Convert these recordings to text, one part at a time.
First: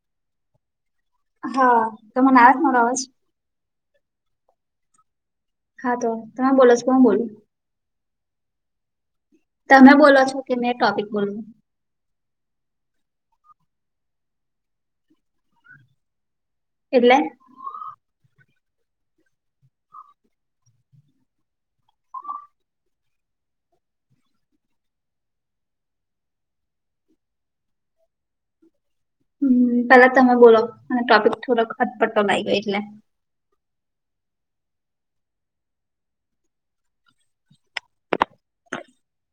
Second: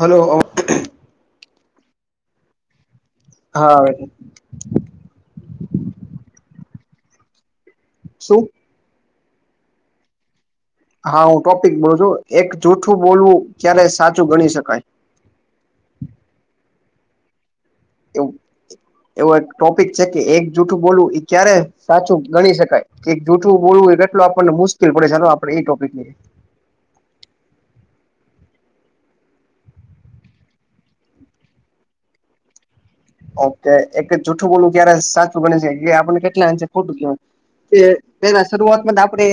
Hello હા તમને આવે છે મારો અવાજ હા. હા તો તમે બોલોસો કે હુ બોલુ. શું? તમે બોલો છો? કે મેં- ટોપિક હા હું બોલવું ટોપિક બોલું છું એક જૂઠું બોલવું ક્યારે સાચું ગણી શકાય. એટલે? એવું [unintelligible] એવો એક ટોપિક છે કે એક જૂઠું બોલવું એ ક્યારે સાચું ગણી શકાય. કે જૂઠવું બોલવું એ કેટલો આપણને મુશ્કેલ પડે છે ચાલો આપણે એ ટોપિક લઈએ. હમ પેલા તમે બોલો અને ટોપિક થોડોક અટપટો લાઈગો એટલે ઓકે એક જુઠ્ઠું બોલવું ક્યારે સાચું બને છે કે આપણને કેટલા અંશે ખોટું કવાય ના શરૂઆતમાં તો આપડે.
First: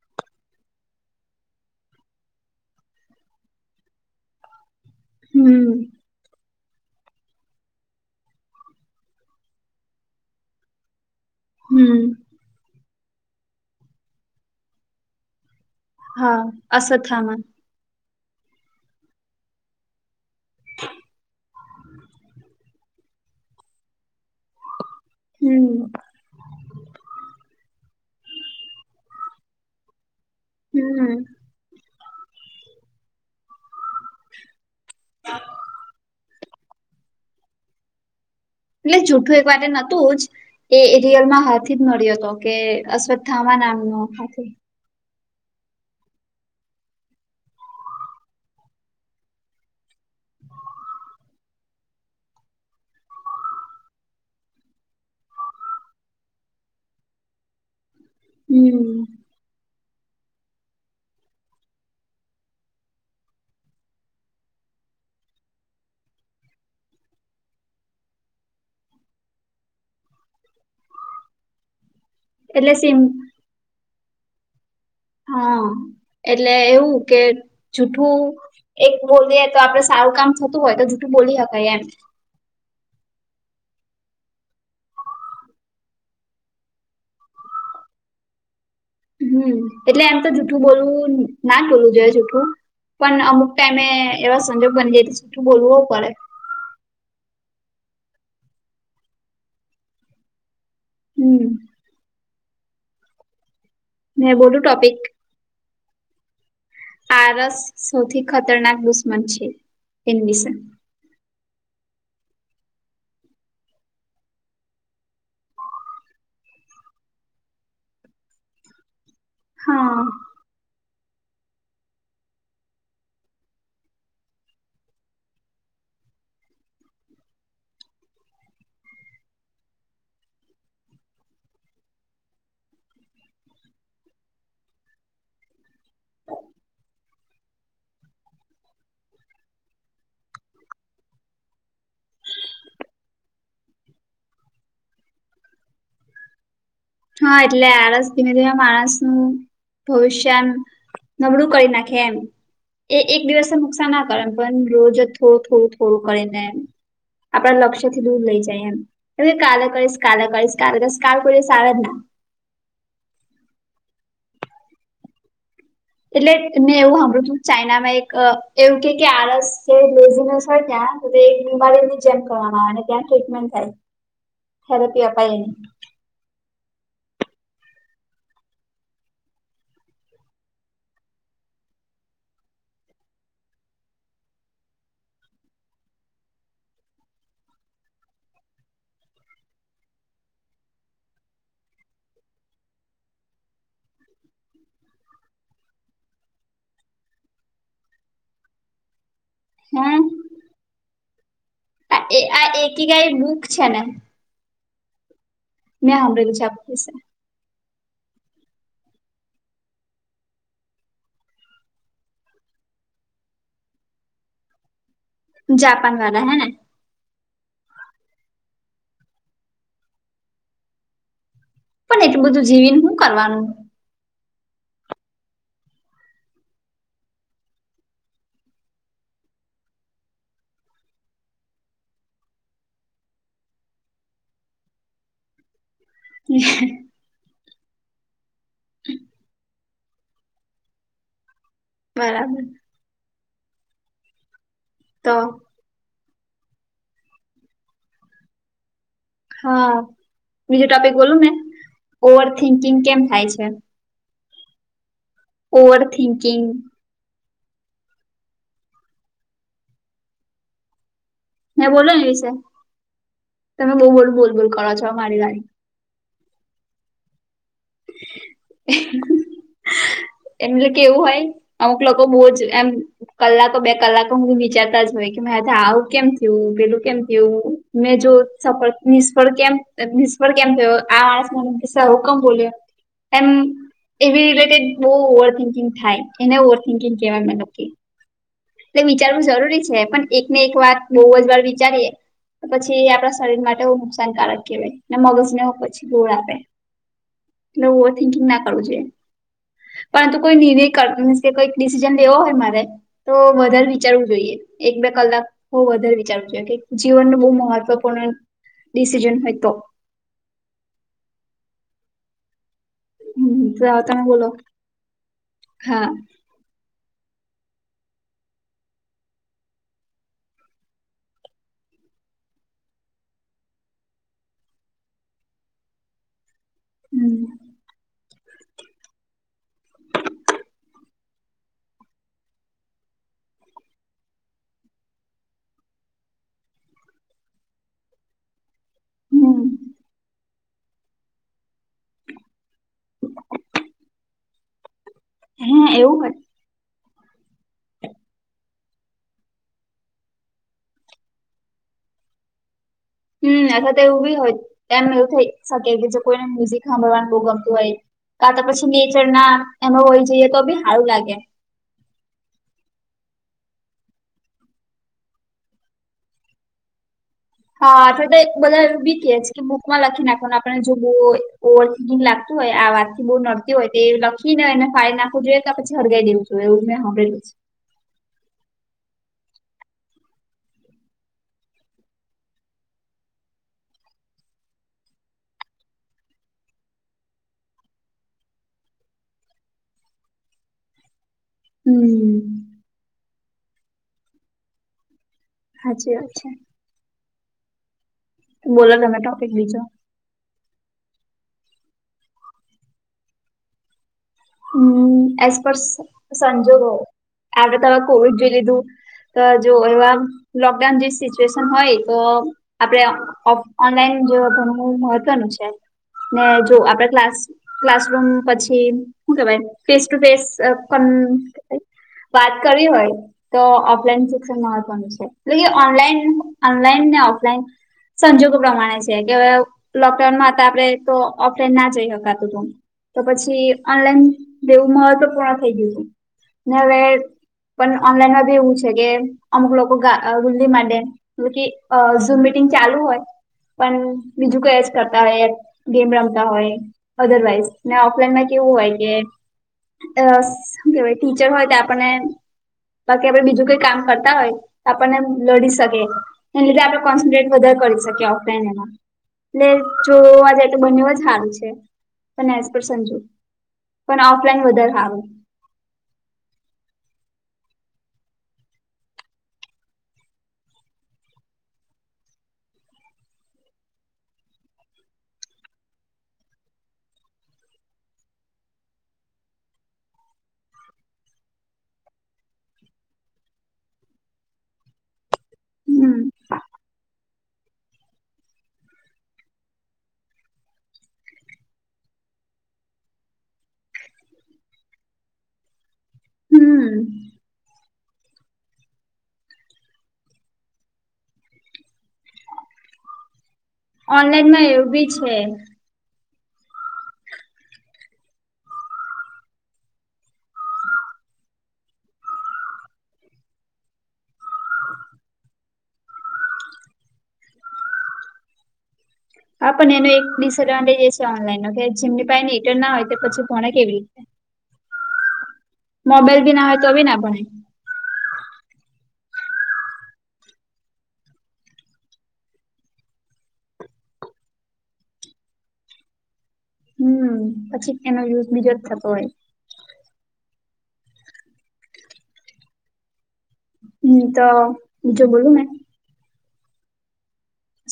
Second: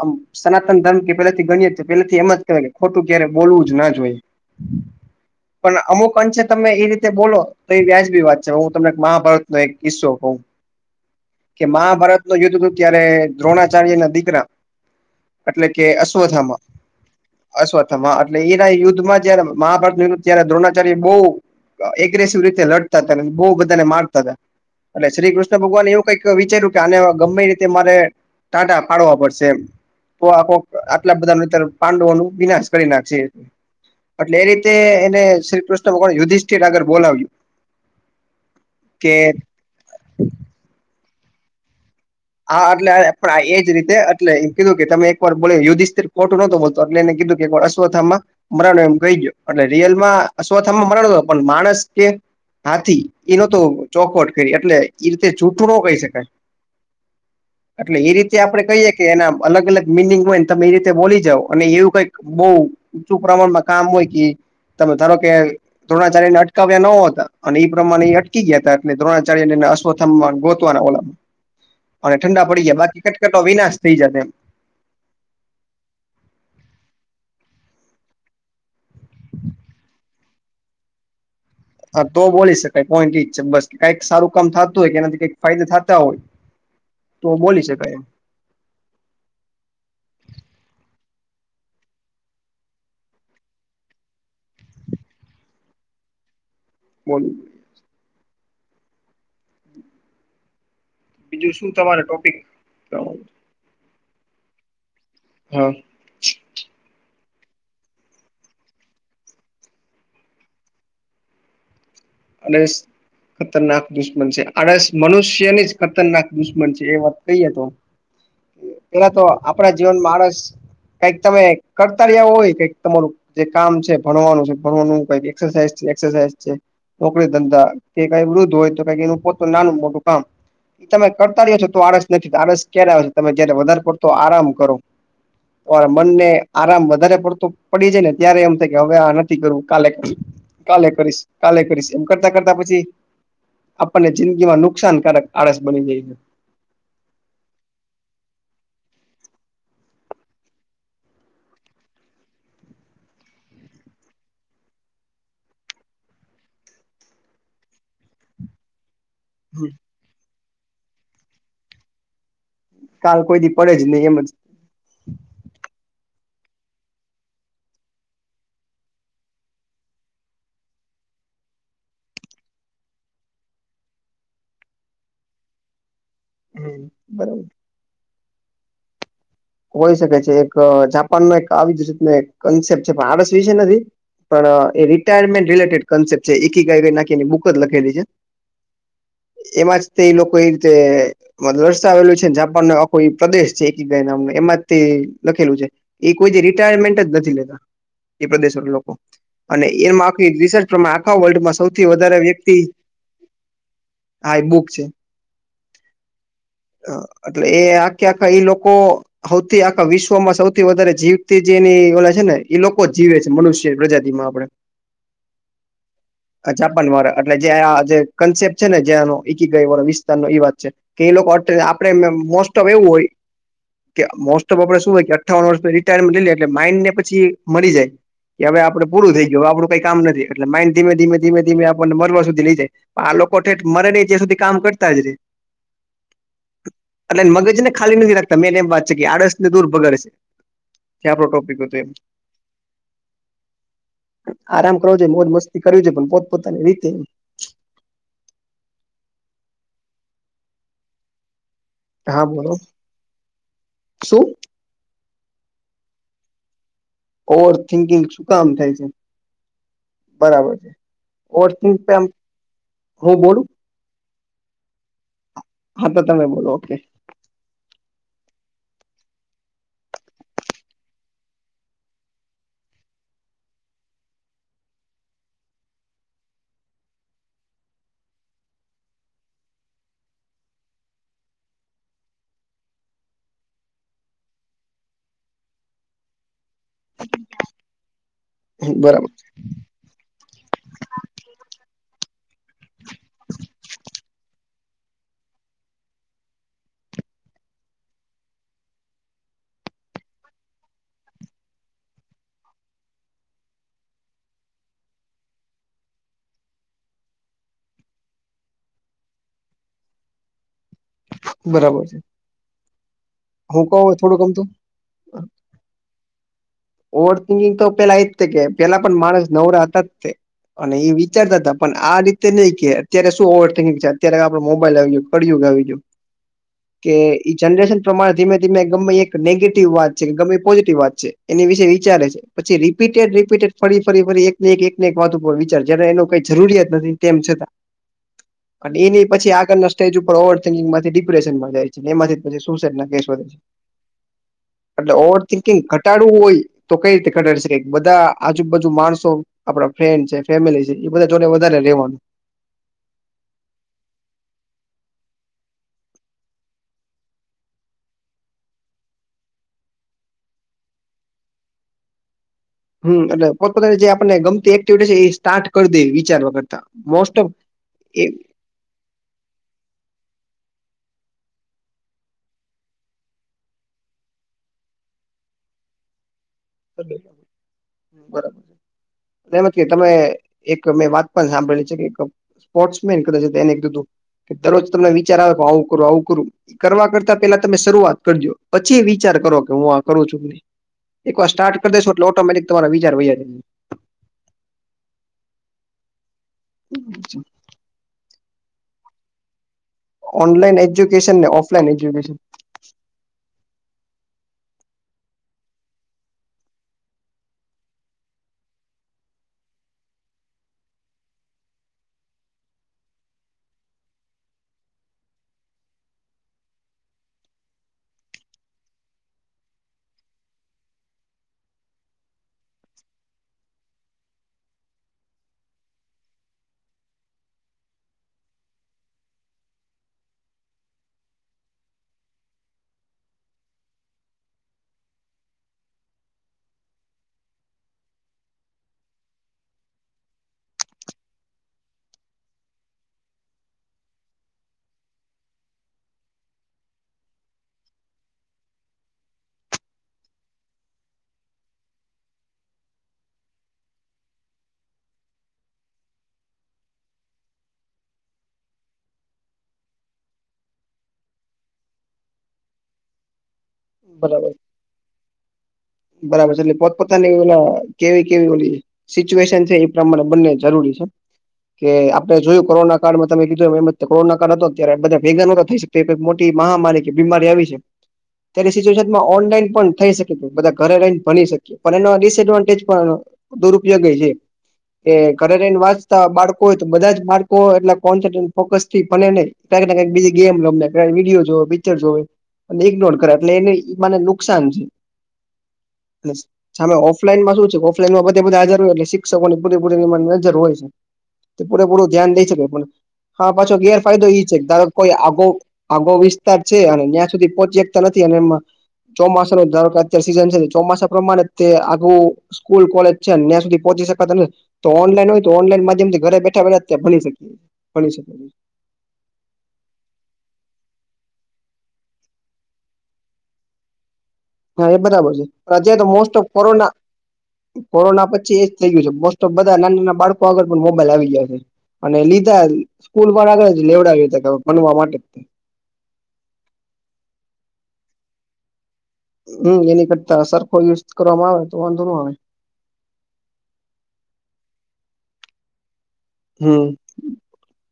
આમ સનાતન ધર્મ કે પેલાથી ગણી છે પેલાથી એમ જ કહેવાય ખોટું ક્યારે બોલવું જ ના જોઈએ. [inaudible] પણ અમુક અંશે તમે એ રીતે બોલો તો એ વ્યાજ એવી વાત છે હું તમને એક મહાભારતનો એક કિસ્સો કહું કે હમ મહાભારત તો યુદ્ધ હતું ત્યારે દ્રોણાચાર્ય ના દીકરા એટલે કે હા અશ્વથામાં અશ્વત્થામા અશ્વથ એટલે એના યુદ્ધમાં જયારે મહાભારતનું યુદ્ધ ત્યારે દ્રોણાચાર્ય બહુ એગ્રેસિવ રીતે લડતા હતા અને બહુ બધા ને મારતા હતા એટલે શ્રી કૃષ્ણ હમ ભગવાન એવું કઈક વિચાર્યું કે આ ગમે રીતે મારે ટાંટા ફડવા પડશે એમ તો આખો આટલા હમ બધા ન અતર પાંડવો નો વિનાશ કરી નાખશે એટલે એ રીતે એને શ્રી કૃષ્ણ ભગવા યુધિષઠિર આગળ બોલાવ્યું એટલે કે જૂઠું એક વાર નોતું જ એ રિયલ માં હાથ જ મળ્યો હતો કે હા એટલે અશ્વત્થામા એજ રીતે નામનો એટલે હાથી એ કીધું કે તમે એકવાર બોલાય યુધિષ્ઠિર ખોટું ના તો બોલતો એટલે એ કીધું કે એક અસ્વથામાં મરાનું એમ કહી ગયો એટલે રિયલમાં અસ્વથામાં મરાનો નો હતો પણ માણસ કે હાથી એનો તો ચોખવટ કરી એટલે એ રીતે જૂઠું ન કહી શકાય એટલે એ રીતે આપડે કહીએ હમ કે એના અલગ અલગ મિનિંગ હોય ને તમે એ રીતે બોલી જઓ અને એવું કઈક બહ ચું પ્રમાણમાં કામ હોય કે તમે ધારો કે દ્રોણાચાર્ય ને અટકાવ્યા ન હતા અને એ પ્રમાણે એ અટકી ગયા હતા એટ દ્રોણાચાર્ય ને અસ્થ ગોતવાના ઓલા અને ઠંડા પડી એટલે જાય સિમ બાકી કટકટો વિનાશ થઈ જાતે એમ હા એટલે એવું કે જૂઠું એક બોલીએ તો આપડે સારું કામ થતું હોય તો જૂઠું બોલી હકાય એમ હા તો બોલી શકાય પોઈન્ટ ઈજ છે બસ કઈક સારું કામ થતું હોય કે એનાથી કઈક ફાયદા થતા હોય તો બોલી શકાય એમ હમ્મ એટલે એમ તો જુઠું બોલવું ના બોલું જોઈએ જુઠું પણ અમુક ટાઈમે એવા સંજોગ બની જાય તો જૂઠું બોલવો પડે બોલો હમ બીજું શું તમારે ટોપિક ક મે બોલું ટોપિક હા આરસ સૌથી ખતરનાક દુશ્મન છે એની વિશે આળશ ખતરનાક દુશ્મન છે આડસ મનુષ્યની જ ખતરનાક દુશ્મન છે એ વાત કહીએ તો [inaudible] પેલા તો આપણા હા જીવનમાં માણસ કઈક તમે કરતા રહ્યા હોય કક તમારું જે કામ છે ભણવાનું છે ભણવાનું કઈ એક્સરસાઈઝ એક્સરસાઈઝ છે નોકરી ધંધા કે ક વૃદ્ધ હોય તો ક એનું પોત નાનું મોટું કામ તમે કરતા રહ્યો છો તો આળસ નથી આળસ ક્યારે આવે છે તમે જયારે વધારે પડતો આરામ કરો તમારે મનને આરામ વધારે પડતો પડી જાય ને ત્યારે એમ થાય કે હવે આ નથી કરવું કાલે કરું કાલે કરીશ કાલે કરીશ એમ કરતા કરતા પછી આપણને જિંદગી માં નુકસાનકારક આળસ બની જાય છે હા એટલે આળસ ધીમે ધીમે માણસનું ભવિષ્યન નબળું કરી નાખે એમ એ એક દિવસ નુકસાન ના કરે એમ પણ રોજ થોડું થોડું થોડું કરીને એમ આપડા લક્ષ્ય થી દૂર લઈ જાય એમ હ કાલે છે કરીશ કાલે કરીશ કાલે કરીશ કાલ કોઈ દિવસ આવે ના કાલ કોઈ દી પડે જ નહી એમ જ એટલે મે એવું હાભળ્યું તુ ચાઈના માં એક એવું કે કે આળસ [unintelligible] એક બીમારી ની જેમ કરવાવામાં આવે અને ક્યાં ટ્રીટમેન્ટ થાય થેરાપી અપાય એની [unintelligible] હોઈ શકે છે એક જાપાન મા એક આવી જ રીત કન્સેપ્ટ છે પણ આડસ વિશે નથી પણ એ રિટાયરમેન્ટ રિલેટેડ કોન્સેપ્ટ છે એક [unintelligible] બુક જ લખેલી છે. એમાં જ તે એ લોકો એ રીતે મદરસે આવેલું છે ને જાપાન આ કો પ્રદેશ છે [unintelligible] નામ નહી એમાં તે લખેલું છે એ કોઈ દિ રિટાયરમેન્ટ જ નથી લેતા એ પ્રદેશો લોકો અને હમ એમાં આખી રિસર્ચ પ્રમાણે આખા વર્લ્ડમાં સૌ આ એ આ એકી ગાય બૂક છે ને હા એ બુક છે. [unintelligible] આપશે આ તો એ આખે આખા એ લોકો હૌથી આખા વિશ્વમાં સૌથી વધારે જીવતી જેની ઓલા છે ને એ લોકો જીવે છે મનુષ્ય પ્રજાતિ માં આપડે જાપાન વાળા હેને ન વાળા એટલે જે આ જે કન્સેપ છે ને જયાનો [unintelligible] ન એ વાત છે કે એ લોકો એટલું [unintelligible] બધું મોસ્ટ ઓફ જીવીને એવું શું હોય પણ [unintelligible] કે મોસ્ટ ઓફ આપડે શું હોય કે અઠ્ઠાવન વર્ષ રિટાયરમેન્ટ લઈએ એલે માઇન્ડને પછી મળી જાય કે હવે આપણે પૂરું થઈ ગયું આપડું કઈ કામ નથી એટલે માઇન્ડ ધીમે ધીમે ધીમે ધીમે આપણને મરવા સુધી લઈ જાય. આ લોકો ઠેઠ મરે નહી ત્યાં સુધી કામ કરતા જ રે [inaudible] [unintelligible] એટલે મગજ ને ખાલી નથી રાખતા મેન એમ વાત છે કે આડસ ને દૂર બગાડશે આપડો ટોપિક હતો. બરાબર આરામ કરોજો તો મોજ મસ્ત કર્યું છે પણ પોત પોતાની રીતે હા બીજું ટોપિક બોલું મે હા ઓવર બોલો થિંકિંગ કેમ થાય છે? શું? ઓવર થિંકિંગ ઓવર થિંકિંગ શું કામ થાય છે બરાબર મે ઓર્થિંગ બોલો પે એ આમ વિશે હું બોલું તમે બહુ બઉ બોલ બોલ કરો છો મારી વારી હા તો તમે બોલો ઓકે [unintelligible] એમ લે કે એવું હોય અમુક લોકો બહુ જ એમ કલાકો બે કલાકો હું વિચારતા જ હોય કે મેં આવું કેમ થયું પેલું કેમ થયું? મેં જો સફળ નિષ્ફળ કેમ નિષ્ફળ કેમ થયો આસ [inaudible] હુકમ બોલ્યો એમ એવી રિલેટેડ બહુ ઓવર થિંકિંગ થાય એને ઓવર થિન્કિંગ કેવાય મેં એટલે બરાબર વિચારવું જરૂરી છે પણ એકને એક વાત બહુ જ વાર વિચારીએ પછી આપણા શરીર માટે બઉ નુકસાનકારક કહેવાય મગજ ને પછી ગોળ આપે એટલે ઓવર થિંકિંગ ના કરું જોઈએ. પરંતુ કોઈ નિર્ક કામ કોઈક ડિસિઝન લેવો હોય મારે તો વધારે વિચારવું જોઈએ. એક બે કલાક હું વધારે વિચારું છું કે જીવનનું બહુ મહત્વપૂર્ણ ડીસીઝન હોય તો. બરાબર છે. હમ્મ હું બરાર કઉ તમે થોડુંક બોલો આમ તો હા. ઓવર થિંકિંગ તો પેલા એજ કે પેલા પણ માણસ નવરા હતાત તે. અને એ વિચારતા હતા પણ આ રીતે નઈ કે અત્યારે શું ઓવરન્કિંગ છે અત્યારે આપડે મોબાઈલ આવયો પડયોગ આવીજું [inaudible] કે હમ ઈ જનરેશન પ્રમાણે ધીમે ધીમે ગમે એક નેગેટિવ વાત છે કે ગમે એ પોઝિટિવ વાત છે. એની વિશે વિચારે છે. પછી રીપીટેડ રીપીટેડ ફરી ફરી ફરી એક ને એક ને એક વાત ઉપર વિચાર જને એનો કઈ જરૂરિયાત નથી તેમ છતાં [inaudible] અને એની પછી હમ આગળના સ્ટેજ ઉપર ઓવર થિંકિંગ માંથી ડિપ્રેશનમાં જાય છે એમાંથી પછી સુસાઈડ ના કેસ વધે છે. ઓ [unintelligible] એટલે ઓવર થિંકિંગ ઘટ હોય તો કઈ રીતે ઘટાડ બધા આજુબાજુ માણસો આપડા ફ્રેન્ડ છે ફેમિલી છે એ બધા જોડે વધારે રહેવાનું. હમ્મ, અથવા તો એવું બી હોય એમ એવું થઈ શકે કે જો કોઈને મ્યુઝિક સાંભળવાનું બહુ ગમતું હોય. કા તા પછી નીચર ના એનો હોય જઈએ તો બી હારું લાગે. હમ્મ એટલે પોતપતાની જે આપને ગમતી એક્ટિવિટી છે એ સ્ટાર્ટ કરી દે વિચારવા કરતા. મોસ્ટ ઓફ હા તો એ તે બધા એવ બી કે કે મુખ માં લખી નાખવાનું આપને જો બોગ ઓવરડિંગ લાગતું હોય આ વાત થી બહુ નળ કેયુ હોય તો એ લખીને ને એને ફાડી નાખવું જોઈએ કે પછી હળગાવી દેવું જોઈએ એવું મેં હાંભળેલું છે. હમ્મ બરાબર છે. ધારો કે તમે એક મેં વાત પણ સાંભળેલી છે કે કપ સ્પોર્ટ્સ મેન કા છે એને કીધું કે દરરોજ તમને વિચાર આવે પણ આવું કરું આવું કરું કરવા કરતા પેલા તમે શરૂઆત કરજો પછી વિચાર કરો કે હું આ કરું છું કે નહી. સ્ટાર કર દેશો એટ હમ્મ ઓટોમેટિક તમારા વિચાર વૈયા જે. હાચે હાચે. હું ચુ. બોલો તમે ટોપિકંગ બીજો. ઓનલાઈન એજ્યુકેશન ને ઓફલાઈન એજ્યુકેશન. હમ્મ એસ પર સંજોગો આગાડ તારો કોવિડ જોઈ લીધું. તો જો એવા લોકડાઉન જે સિચ્યુએશન હોય તો આપડે ઓફ ઓનલાઈન જોવા ભણું મહત્વનું છે. ને જો આપડે ક્લાસ ક્લાસરૂમ પછી શું કેવાય ફેસ ટુ ફેસ અહ કન વાત કરવી હોય તો ઓફલાઈન શિક્ષણ મહત્વનું છે એટલે કે ઓનલાઈન ઓનલાઈન ને ઓફલાઈન સંજોગો પ્રમાણે છે કે હવે લોકડાઉનમાં હતા આપડે તો ઓફલાઈન ના જઈ શકાતું તું તો પછી ઓનલાઈન જેવું મહત્વ પૂર્ણ થઈ ગયું હતું હવે પણ ઓનલાઈનમાં બી એવું છે કે અમુક લોકો ગ-ગુલ્લી માંડે યુ કે અહ ઝૂમ મિટિંગ ચાલુ હોય પણ બીજું કઈ જ કરતા હોય ગેમ રમતા હોય અદરવાઈઝ ને ઓફલાઈનમાં કેવું હોય કે અ કેવાય ટીચર હોય તો આપણને બાકી આપડે બીજું કઈ કામ કરતા હોય, તો આપણને લડી શકી. એ લીધે આપણે કોન્સન્ટ્રેટ વધારે કરી શકીએ ઓફલાઈન એમાં. એટલે જોવા જે તો બંને જ હાર છે, પણ એઝ પર સંજુ. પણ બરાબર ઓફલાઈન બધર હારુ. બરાબર છે એટલે પોતપોતા ની કેવી કેવી ઓળી. સિચ્યુએશન છે એ પ્રમાણે બંને જરૂરી છે. કે આપડણે જોયું કોરોના કાળમાં તમે કીધું એ કોરોના કા હતો અત્યારે બધા ભેગા નોતા થઈ શ મોટી મહામારી કે બીમારી આવી છે, તે સચુએશનમાં ઓનલાઈન પણ થઈ શકે. બધા ઘરે રહીને ભણી શકીએ, પણ એનો ડિસએડવાન્ટેજ પણ દુરુપયોગી છે. કે ઘરે રને હમ વાંચતા બાળકો હોય તો બધા જ બાળકો એટ કો ફોકસ થી ભને નહી. કઈક કઈ બી ગેમને વિડીયો જો હોય પિક્ચરસ હોવે. અને ઈગ્નોર કરે એટલે એને મને નુકસાન છે. નમ [unintelligible] સામે હમ ઓફલાઈનમાંું છે ઓફલાઈનમાંધા બધા હજર હોય એટલેિક્ષકોની પૂરી પૂરી નજર હોય છે. તે પૂરેપૂરું ધ્યાન દઈ શકેય, પણ હા પાછો ગેરફાયદો એ છે ઓનલાઈનમાં ધ એવું બી કોઈ છે. આગો આગો વિસ્તાર છે અને ત્યાં સુધી પહોંચી શકતા નથી અને એમાં, ચોમાસા ન ધાર સીઝન છે ચોમાસા પ્રમાણે તે આું સ્કૂલ કોલેજ છે ત્યાં સુધી પહોચી શકને. તો ઓનલાઈન હોય તો ઓનલાઈન માધ્યમથી ઘરે બેઠા અ્યા ભણી શકીએ ભ શકે. હા પણ એનો એક ડિસએડવાન્ટેજ એ છે ઓનલાઈન ન કે જેમની પાસે ને રીટર્ન ના હોય તો પછી ભોણા કેવી રીતે. હા એ બરાબર છે અત તો મોસ્ટ મોબાઈલ ઓફ બી ના હોય તો કોરોના. બી ના ભણે કોરોના પછી એજ થઈ ગય છે મોસ્ટ ઓફ બધા નાના નાના બાળકો આગળ પણ મોબાઈલ આવી ગયા છે. અને લીધા સ્કૂલ આગળ લેવડાવ ભણવા માટે. હમ. પછી એનો યુઝ બીજે જ થતો હોય. હું એની કરતા સરખો યુઝ કરવામાં આવે તો વાંધો નો આવે. હુંતો જો બોલુંને. હું.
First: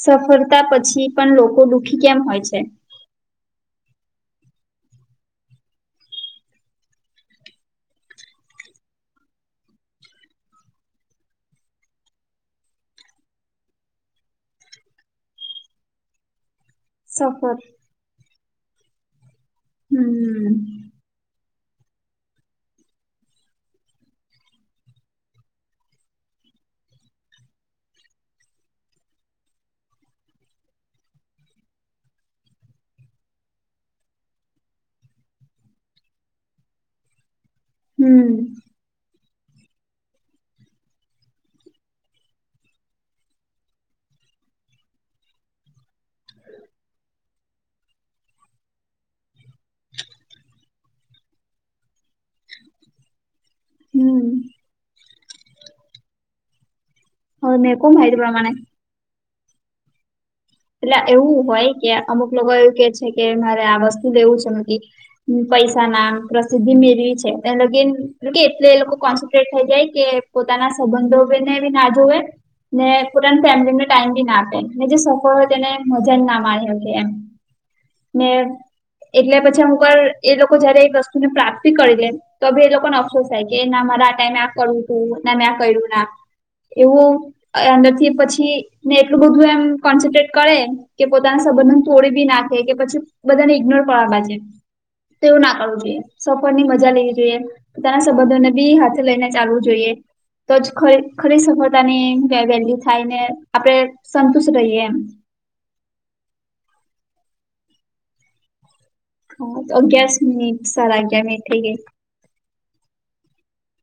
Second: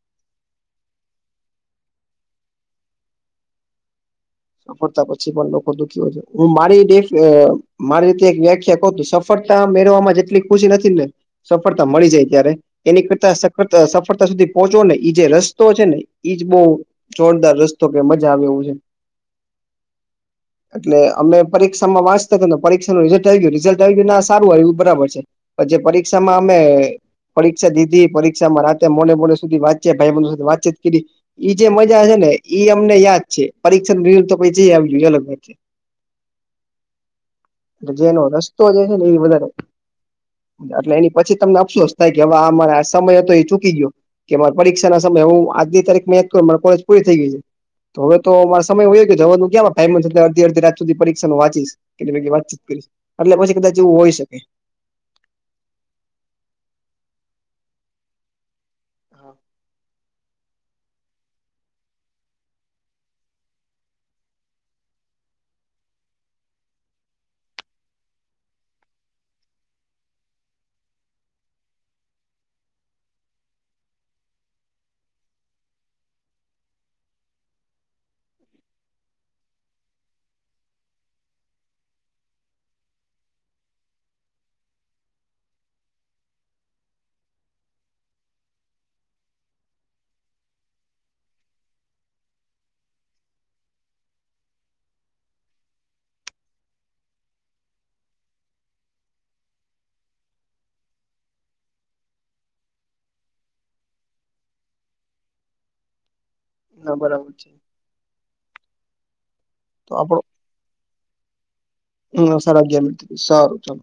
સફળતા પછી પણ લોકો દુઃખી કેમ હોય છે. સફળતા પછી પણ લોકો દુઃખી છે. હું મારી મારી રીતે એક વ્યાખ્યા કહુંતું સફળતા મેળમાં જેટલી ખુશી થતીને. સફળતા મળી જાય ત્યારે. એની કરતા સફળતા સુધી પહોંચવો ને એજે રસ્તો છે ને એજ બહુ જોરદાર સફળ રસ્તો કે મજા આવે એવું છે. હું. એટલે અમે પરીક્ષામાં વાંચતા ને પરીક્ષાનું રિઝલ્ટ આવી ગયું રિઝલ્ટ આવી ગયું ના સારુંય એવું બરાબર છે. પછી પરીક્ષામાં અમે પરીક્ષા દીધી પરીક્ષામાં રાતે મોડે- મોડે સુધી વાતચીત ભાઈબંધ સાથે વાતચીત કરી. ઈજે મજા છે ને ઈ અમને યાદ છે, પરીક્ષા તો પછી આવી અલગ, જેનો હમ રસ્તા તો જાય છે ને એ બઘા એટલે એની પછી તમને અફસોસ થાય કે હવે અમાર સમય હતો એ ચૂકી ગયો. કે મારા પરીક્ષાના સમય હું આજની તારીખ મેં કરું માં કોલેજ પૂરી થઈ ગઈતી. તો હવેતો મારો સમય વયો ગયો. જવાનું ક્યાં એમાં ટાઈમ જ છે, અત્યારે અડધી અડધી રાત સુધી પરીક્ષાનું વાંચીશ, એટલે મેં કીધુ વાતચીત કરીશ એટલે પછી બધા જેવું હોય હમ શકે. હવે મેં કહું માહિતી પ્રમાણે હા એટલે આ એવું હોય કે અમુક લોકો એવું કે છે, કે મારે આ વસ્તુ લેવું છે [unintelligible] પૈસા, નામ, પ્રસિદ્ધિ મેળવી છે, ત્યાં લગીન એટલે એ લોકો કોન્સન્ટ્રેટ થઈ જાય કે પોતાના સંબંધોબેને બી ના જોવે ને પોતાના ફેમિલીને ટાઈમ બી ના આપે ને જે સ તો તેને મજા જ ના માણી હકીએ એમ ને એટલે પછી અમુક વાર એ લોકો જયારે એક વસ્તુની પ્રાપ્તિ કરી લે તો બી એ લોકોને અફસોસ થાય કે ના મારે આ ટાઈમે આ કરવુ તું ને મેં આ કર્યું ના એવું અંદરથી પછીને એટલું બધું એમ કોન્સન્ટ્રેટ કરે કે પોતાના સંબંધને તોડી બી નાખે કે પછી બધાને ઈગ્નોર કરવા બાજે. તેવુંના કરવું જોઈએ, સફરની મજા લેવી જોઈએ. પોતાના સંબંધોને બી હાથે લઈને ચાલવું જોઈએ. તો જ ખરી ખરી સફળતાની વે વેલ્યુ થાય ને આપડે સંતુષ્ટ રહીએ એમ. ના બરાબર છે. હુ તો અગિયાર મિનિટ, સાડા અગિયાર મિનિટ થઈ ગઈ. ના સાડા અગિયાર સારું ચાલો.